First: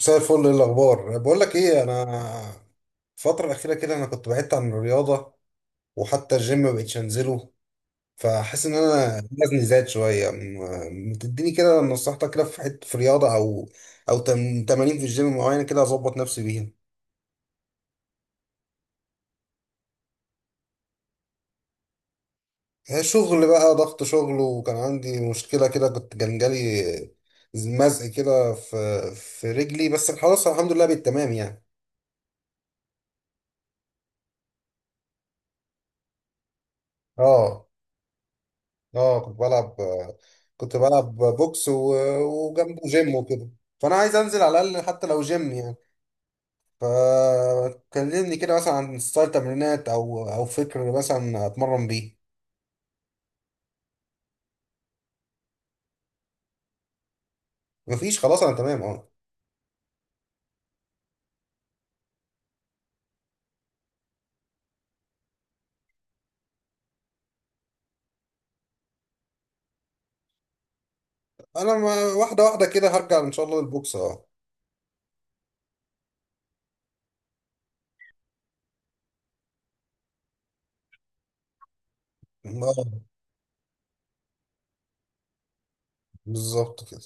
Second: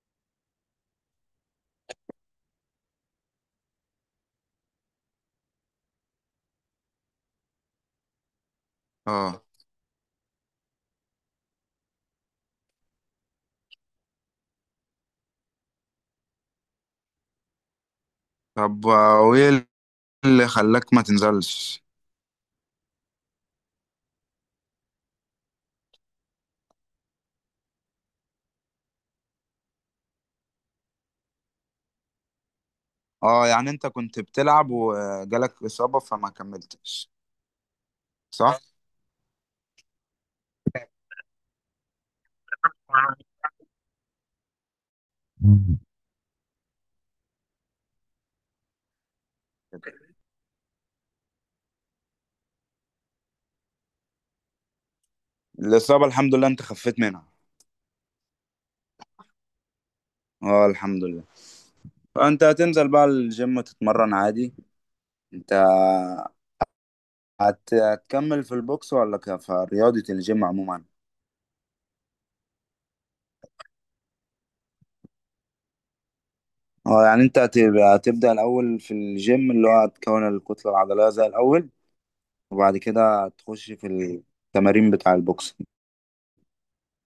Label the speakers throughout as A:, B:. A: مساء الفل، ايه الاخبار؟ بقول لك ايه، انا الفتره الاخيره كده انا كنت بعدت عن الرياضه، وحتى الجيم ما بقتش انزله، فحاسس ان انا
B: اه.
A: وزني زاد شويه. ما تديني كده نصيحتك كده في حته، في رياضه او تمارين في الجيم معينه كده اظبط نفسي بيها؟
B: طب، وايه اللي خلاك ما تنزلش؟
A: هي شغل بقى، ضغط شغل، وكان عندي مشكله كده، كان جالي مزق كده في رجلي، بس خلاص الحمد لله بالتمام يعني.
B: اه، يعني انت كنت بتلعب وجالك اصابة فما كملتش،
A: اه،
B: صح؟
A: اه، كنت بلعب بوكس وجنبه جيم وكده، فانا عايز انزل على الاقل حتى لو جيم يعني. فكلمني كده مثلا عن ستايل تمرينات او فكر مثلا اتمرن بيه.
B: الاصابة الحمد لله انت خفيت منها؟
A: مفيش، خلاص، انا تمام، اه.
B: اه، الحمد لله. فانت هتنزل بقى الجيم تتمرن عادي، انت هتكمل في البوكس ولا في رياضة الجيم عموما؟
A: انا، ما واحده واحده كده هرجع ان شاء الله للبوكس، اه،
B: اه، يعني انت هتبدأ الاول في الجيم، اللي هو هتكون الكتلة العضلية زي الاول، وبعد
A: اه،
B: كده تخش في التمارين بتاع البوكس.
A: بالظبط كده.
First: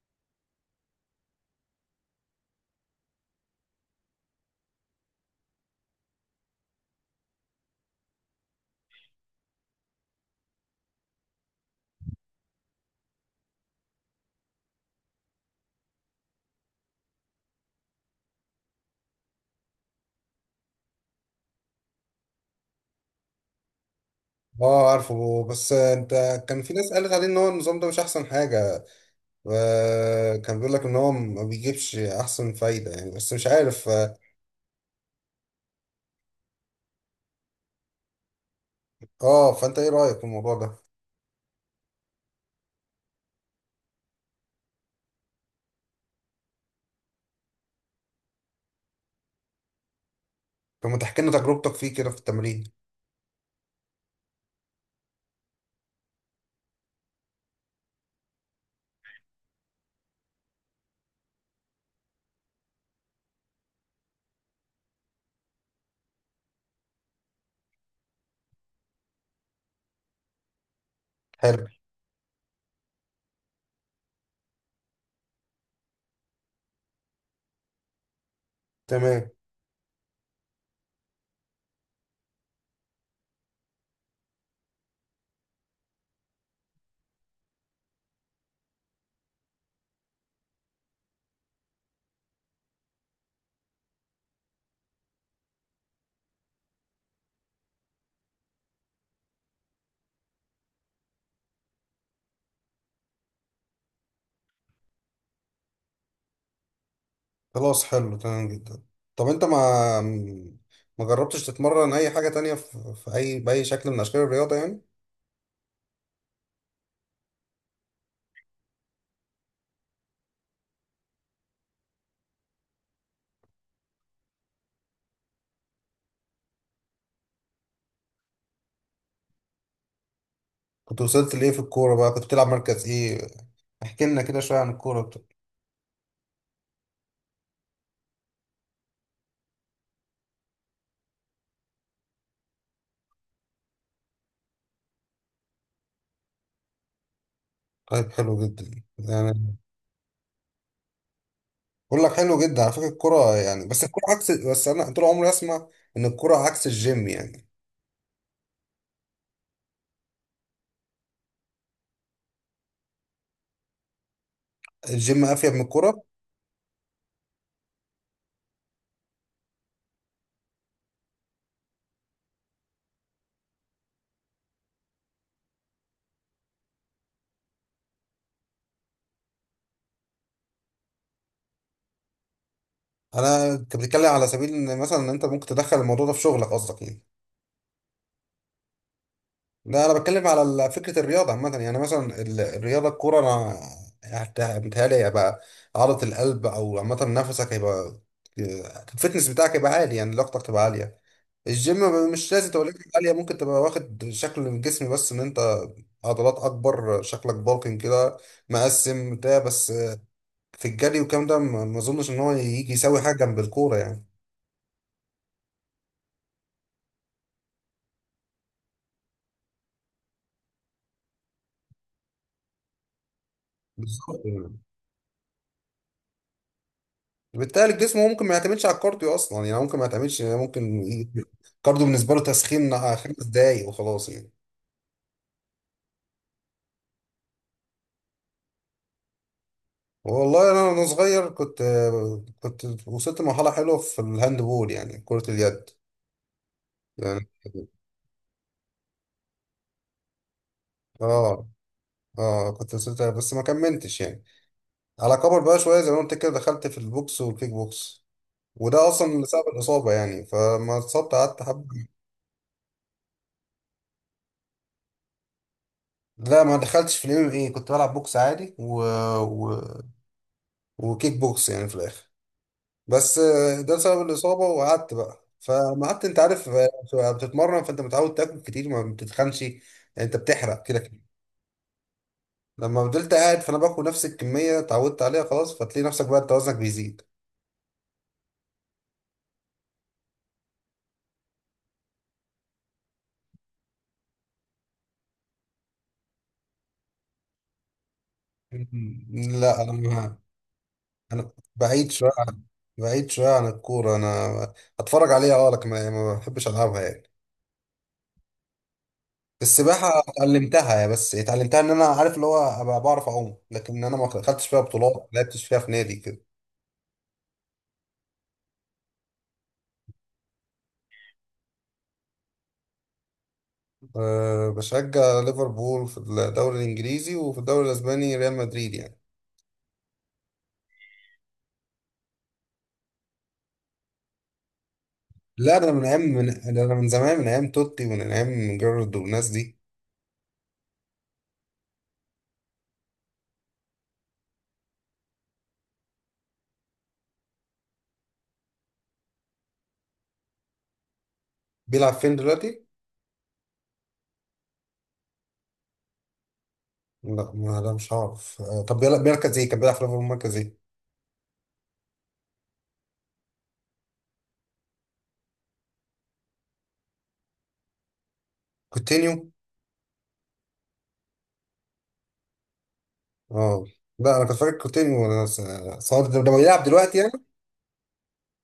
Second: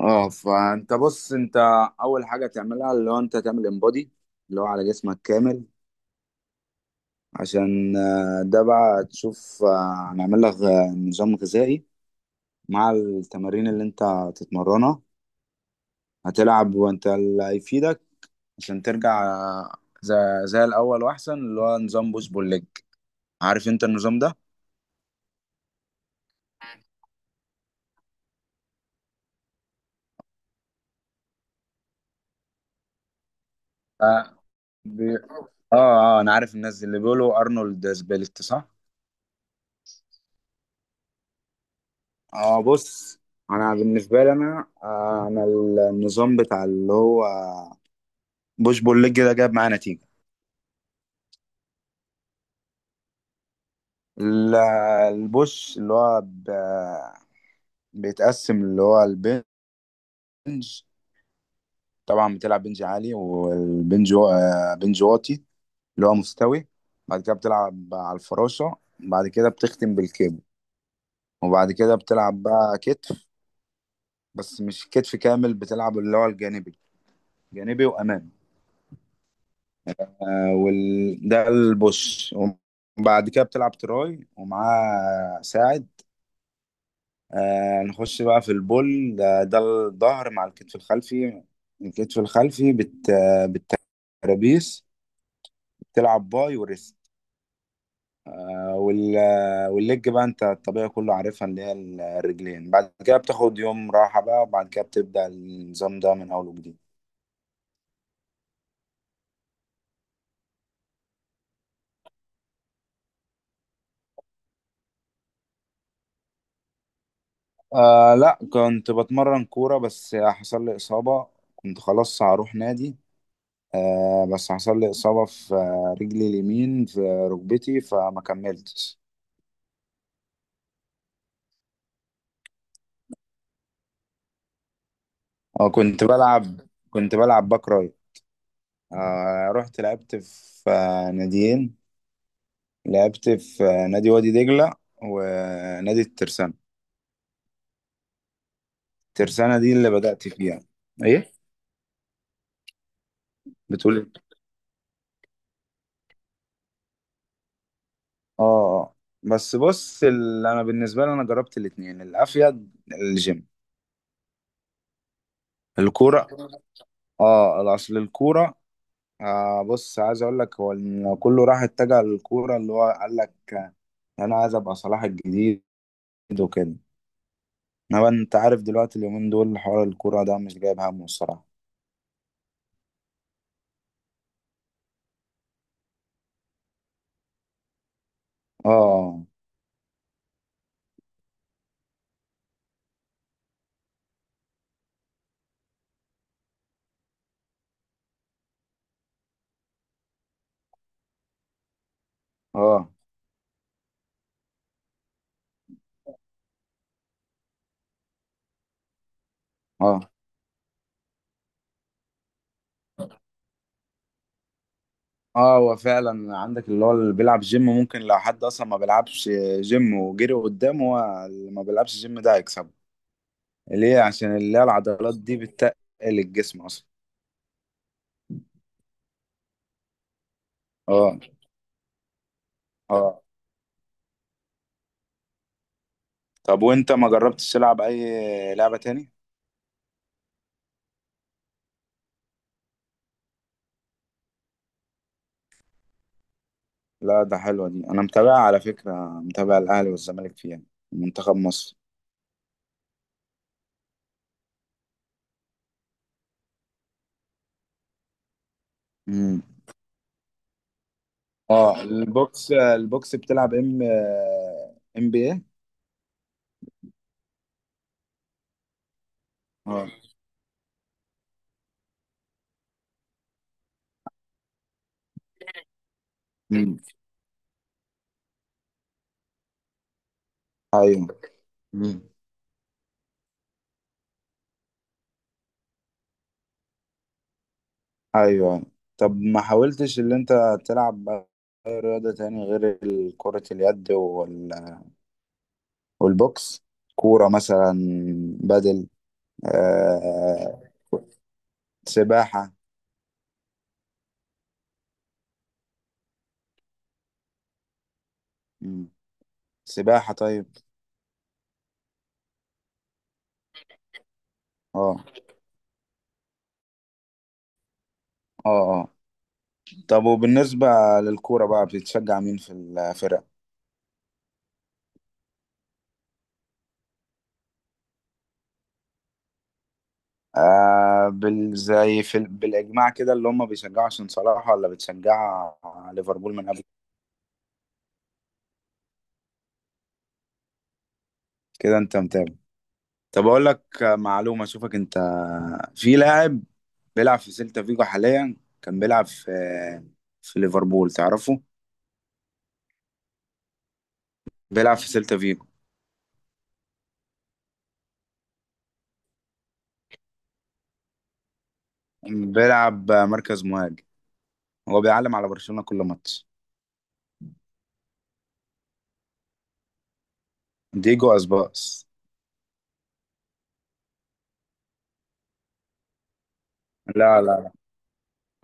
B: اه، فانت بص، انت اول حاجه تعملها اللي هو انت تعمل انبادي، اللي هو على جسمك كامل، عشان ده بقى تشوف، هنعمل لك نظام غذائي مع التمارين اللي انت هتتمرنها، هتلعب وانت اللي هيفيدك، عشان ترجع زي, زي الاول واحسن، اللي هو نظام بوش بول ليج. عارف انت النظام ده؟
A: اه، عارفه، بس انت كان في ناس قالت عليه ان هو النظام ده مش احسن حاجه. كان بيقول لك ان هو ما بيجيبش احسن فايده يعني، بس مش عارف
B: اه. بي... انا عارف الناس اللي بيقولوا ارنولد سبليت، صح.
A: اه، فانت ايه رأيك في الموضوع ده؟
B: اه، بص، انا بالنسبه لي انا النظام بتاع اللي هو بوش بول ليج ده جاب معايا نتيجه.
A: طب ما تحكي لنا تجربتك فيه كده في التمرين؟
B: ال- البوش اللي هو بيتقسم اللي هو البنج. طبعا بتلعب بنج عالي، والبنج بنج واطي اللي هو مستوي. بعد كده بتلعب على الفراشه، بعد كده بتختم بالكيبل.
A: حلو،
B: وبعد كده بتلعب بقى كتف، بس مش كتف كامل، بتلعب اللي هو الجانبي، جانبي وامامي.
A: تمام.
B: ده البوش. وبعد كده بتلعب تراي ومعاه ساعد. نخش بقى في البول ده الظهر مع الكتف الخلفي. الكتف الخلفي بت... آه، بالترابيس، بتلعب باي وريست. والليج بقى انت الطبيعي كله عارفها، اللي هي الرجلين. بعد كده بتاخد يوم راحة بقى، وبعد كده بتبدأ النظام ده من أول وجديد.
A: خلاص، حلو، تمام جدا. طب انت ما جربتش تتمرن اي حاجة تانية في اي، بأي شكل من اشكال الرياضة يعني؟
B: لا، كنت بتمرن كورة بس حصل لي إصابة. كنت خلاص هروح نادي، بس حصل لي إصابة في رجلي اليمين، في ركبتي، فما كملتش.
A: كنت وصلت لايه في الكورة بقى؟ كنت بتلعب مركز ايه؟ احكي لنا كده شوية عن الكورة بتاعتك.
B: اه. كنت بلعب باك رايت. رحت لعبت في ناديين، لعبت في نادي وادي دجلة، ونادي الترسانة.
A: طيب، حلو جدا يعني.
B: الترسانة دي اللي بدأت فيها، ايه.
A: بقول لك حلو جدا على فكرة الكورة يعني، بس
B: بتقول
A: الكورة
B: إيه؟
A: عكس، بس انا طول عمري اسمع ان الكورة عكس الجيم يعني.
B: اه، آه. بس بص، انا بالنسبة لي انا جربت الاتنين، الافيد الجيم.
A: الجيم افيد من الكورة.
B: الكورة. اه، اصل الكورة. بص، عايز اقول لك هو إن كله راح اتجه للكوره، اللي هو قال لك انا عايز ابقى صلاح الجديد وكده. انما انت عارف دلوقتي اليومين دول حوار الكوره ده مش جايب همه الصراحه.
A: انا، انت بتتكلم على سبيل ان مثلا إن انت ممكن تدخل الموضوع ده في شغلك قصدك يعني؟
B: اه،
A: لا، انا بتكلم على فكره الرياضه عامه يعني، مثلا الرياضه، الكوره، انا متهيألي هيبقى عضله القلب او عامه نفسك هيبقى، الفتنس بتاعك هيبقى عالي يعني، لياقتك تبقى عاليه. الجيم مش لازم تبقى لياقتك
B: اه،
A: عاليه، ممكن تبقى واخد شكل الجسم، بس ان انت عضلات اكبر، شكلك بالكن كده، مقسم بتاع بس.
B: اه،
A: في الجري والكلام ده ما اظنش ان هو يجي يساوي حاجه جنب الكوره يعني.
B: اه، هو فعلا عندك اللي هو اللي بيلعب جيم، ممكن لو حد اصلا ما بيلعبش جيم وجري قدامه، هو اللي ما بيلعبش جيم ده هيكسبه. ليه؟
A: بالظبط.
B: عشان اللي هي العضلات دي بتتقل الجسم اصلا.
A: بالتالي الجسم هو ممكن ما يعتمدش على الكارديو اصلا يعني، هو ممكن ما يعتمدش يعني، ممكن
B: اه،
A: الكارديو بالنسبه له تسخين
B: اه.
A: خمس دقايق وخلاص يعني.
B: طب، وانت ما جربتش تلعب اي لعبه تاني؟
A: والله انا وانا صغير كنت، كنت وصلت لمرحله حلوه في الهاند بول يعني، كره اليد
B: لا،
A: يعني.
B: ده حلوة دي، أنا متابعها على فكرة، متابع الأهلي والزمالك فيها، منتخب
A: اه،
B: مصر.
A: اه، كنت وصلت بس ما كملتش يعني. على كبر بقى شويه زي ما قلت كده دخلت في البوكس والكيك بوكس، وده اصلا اللي سبب
B: امم
A: الاصابه يعني، فما اتصبت قعدت حبه.
B: اه، البوكس، البوكس بتلعب ام، ام بي ايه؟
A: لا، ما دخلتش في الام ام اي، كنت بلعب بوكس عادي و...
B: اه.
A: وكيك بوكس يعني في الاخر. بس ده بسبب الإصابة وقعدت بقى، فما قعدت أنت عارف
B: مم.
A: بتتمرن، فأنت متعود تاكل كتير، ما بتتخنش يعني. أنت بتحرق كده كده.
B: ايوه. مم.
A: لما فضلت قاعد فأنا باكل نفس الكمية اتعودت عليها، خلاص، فتلاقي نفسك بقى أنت وزنك بيزيد.
B: ايوه. طب، ما حاولتش اللي انت تلعب اي رياضة تاني غير كرة اليد والبوكس؟ كورة مثلا، بدل
A: لا، أنا ما
B: آه...
A: أنا بعيد شوية عن
B: سباحة.
A: الكورة. أنا أتفرج عليها أه، لكن ما بحبش ألعبها يعني.
B: مم.
A: السباحة
B: سباحة، طيب.
A: اتعلمتها، بس اتعلمتها إن أنا عارف اللي هو أبقى بعرف أعوم، لكن أنا ما خدتش فيها بطولات،
B: اه.
A: ما لعبتش فيها في نادي كده.
B: اه، آه. طب، وبالنسبة للكورة بقى، بتشجع مين في الفرق؟
A: أه، بشجع ليفربول في الدوري الإنجليزي، وفي الدوري الأسباني ريال مدريد يعني.
B: آه بال زي بالإجماع كده اللي هم بيشجعوا عشان صلاح، ولا بتشجع
A: لا، أنا من أيام من
B: ليفربول من قبل؟
A: ده أنا من زمان، من أيام توتي، ومن أيام جيرارد والناس دي.
B: كده أنت متابع. طب، أقول لك معلومة أشوفك أنت. في لاعب بيلعب في سيلتا فيجو حاليا، كان بيلعب في ليفربول، تعرفه؟
A: بيلعب فين دلوقتي؟
B: بيلعب في سيلتا فيجو.
A: لا مش عارف أه، طب بيلعب مركز إيه؟ كان بيلعب في ليفربول مركز إيه؟
B: بيلعب مركز مهاجم، هو بيعلم على برشلونة كل ماتش.
A: كوتينيو؟
B: ديجو أسباس.
A: أه، لا أنا كنت فاكر كوتينيو، أنا صار ده بيلعب دلوقتي يعني؟
B: لا، لا.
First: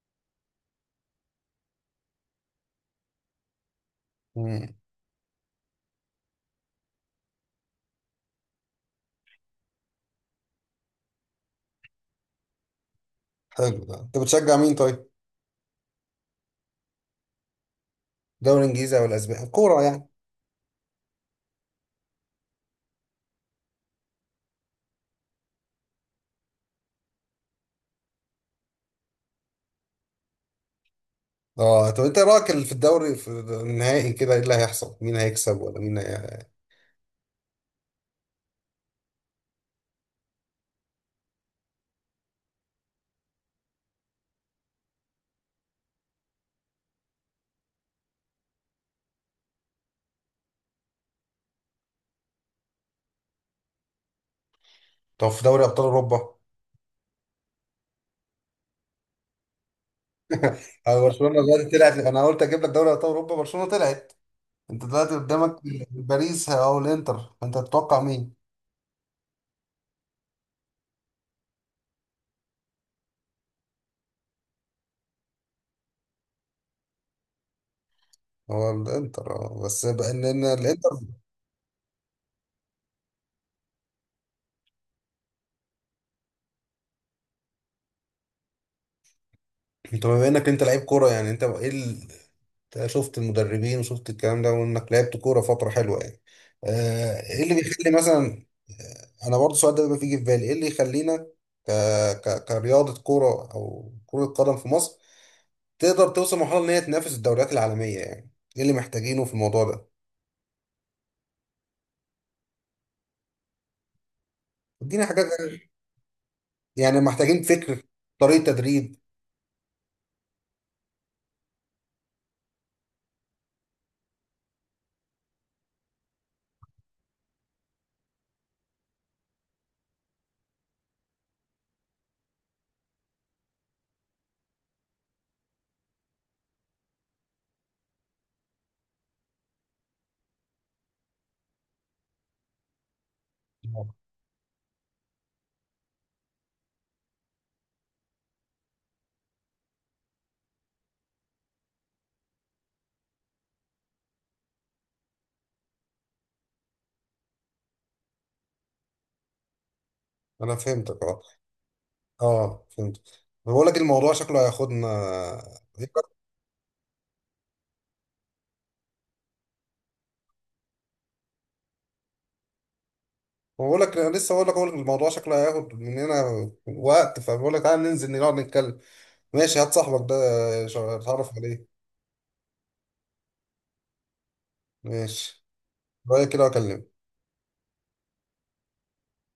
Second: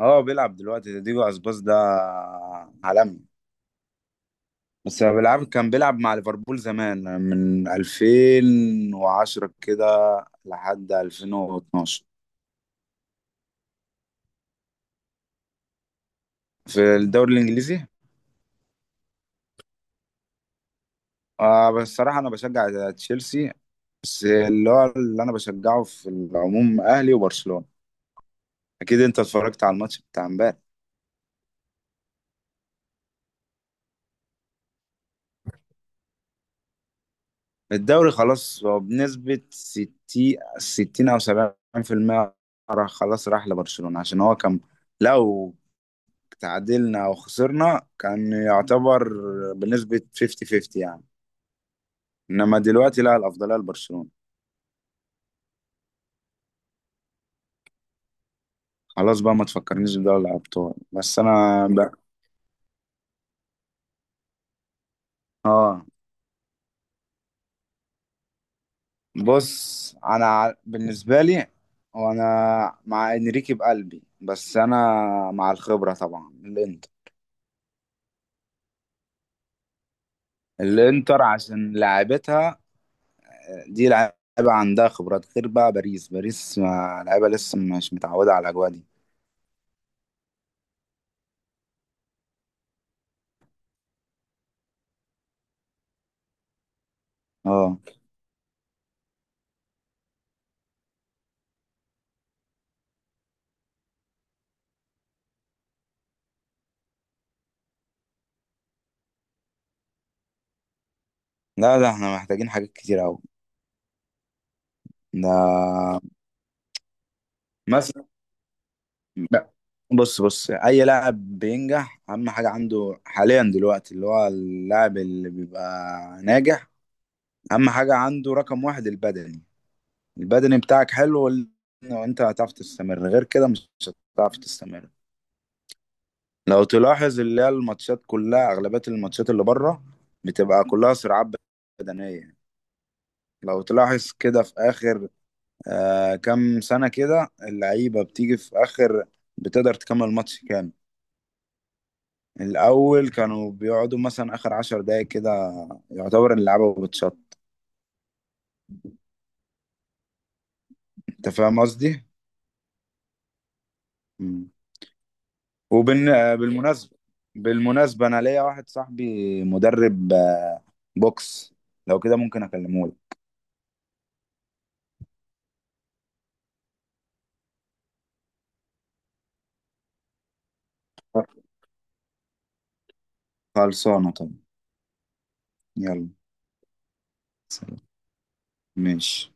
B: اه، بيلعب دلوقتي، ده ديجو اسباس، ده عالمي.
A: مم.
B: بس هو كان بيلعب مع ليفربول زمان من 2010 كده لحد 2012،
A: حلو، ده أنت بتشجع مين طيب؟
B: في الدوري الانجليزي.
A: الدوري الإنجليزي أو الأسباني؟ كورة يعني.
B: بس الصراحه انا بشجع تشيلسي، بس اللي هو اللي انا بشجعه في العموم اهلي وبرشلونه. اكيد انت اتفرجت على الماتش بتاع امبارح.
A: أه، طب أنت إيه رأيك في الدوري، في النهائي كده، إيه اللي هيحصل؟ مين هيكسب ولا مين هي...؟
B: الدوري خلاص، هو بنسبه 60، 60 او 70%، راح خلاص، راح لبرشلونه. عشان هو كان لو تعادلنا او خسرنا، كان يعتبر بنسبة 50-50 يعني، انما دلوقتي لا، الافضلية لبرشلونة.
A: طب في دوري ابطال اوروبا،
B: خلاص بقى ما تفكرنيش بدوري الابطال بس
A: برشلونه
B: انا
A: دلوقتي طلعت.
B: بقى.
A: انا قلت اجيب لك دوري ابطال اوروبا، برشلونه طلعت، انت دلوقتي قدامك
B: اه،
A: باريس او الانتر، انت تتوقع مين؟
B: بص، انا بالنسبة لي، وانا مع انريكي بقلبي، بس انا مع الخبرة طبعا الانتر.
A: هو الانتر، بس بقى إن الانتر...
B: الانتر عشان لعيبتها دي لعيبة، عندها خبرات، غير بقى باريس. باريس لعيبة لسه مش متعودة على الاجواء دي.
A: انت بما انك انت لعيب كوره يعني، انت ايه أنت شفت المدربين وشفت الكلام ده وانك لعبت كوره فتره حلوه يعني. ايه اللي
B: اه،
A: بيخلي مثلا انا برضه السؤال ده بيبقى بيجي في بالي، ايه اللي يخلينا ك... كرياضه كوره او كره قدم في مصر تقدر توصل مرحلة إن هي تنافس الدوريات العالمية يعني؟ إيه اللي محتاجينه في الموضوع ده؟
B: لا، ده احنا محتاجين حاجات كتير قوي.
A: اديني حاجات،
B: ده
A: يعني محتاجين فكر،
B: مثلا،
A: طريقة تدريب.
B: ب- بص بص، اي لاعب بينجح اهم حاجه عنده حاليا دلوقتي، اللي هو اللاعب اللي بيبقى ناجح، اهم حاجه عنده رقم واحد البدني. البدني بتاعك حلو وانت هتعرف تستمر، غير كده مش هتعرف تستمر. لو تلاحظ اللي هي الماتشات كلها، اغلبيه الماتشات اللي بره بتبقى كلها صراعات بدنيه. لو تلاحظ كده في اخر كام سنه كده، اللعيبه بتيجي في اخر بتقدر تكمل ماتش كامل. الأول كانوا بيقعدوا مثلا آخر 10 دقايق كده، يعتبر اللعبة بتشط.
A: أنا فهمتك أه.
B: أنت فاهم قصدي؟
A: أه، فهمت. بقول لك الموضوع شكله
B: مم.
A: هياخدنا.
B: وبال آه، بالمناسبة، بالمناسبة، أنا ليا واحد صاحبي مدرب بوكس، لو كده ممكن أكلمه لك.
A: بقول لك أنا لسه بقول لك أقول لك الموضوع شكله هياخد مننا وقت، فبقول لك تعالى ننزل نقعد نتكلم. ماشي، هات صاحبك ده، اتعرف عليه.
B: خلصانة طبعا.
A: ماشي،
B: يلا،
A: رأيك كده وأكلمك.
B: سلام. ماشي.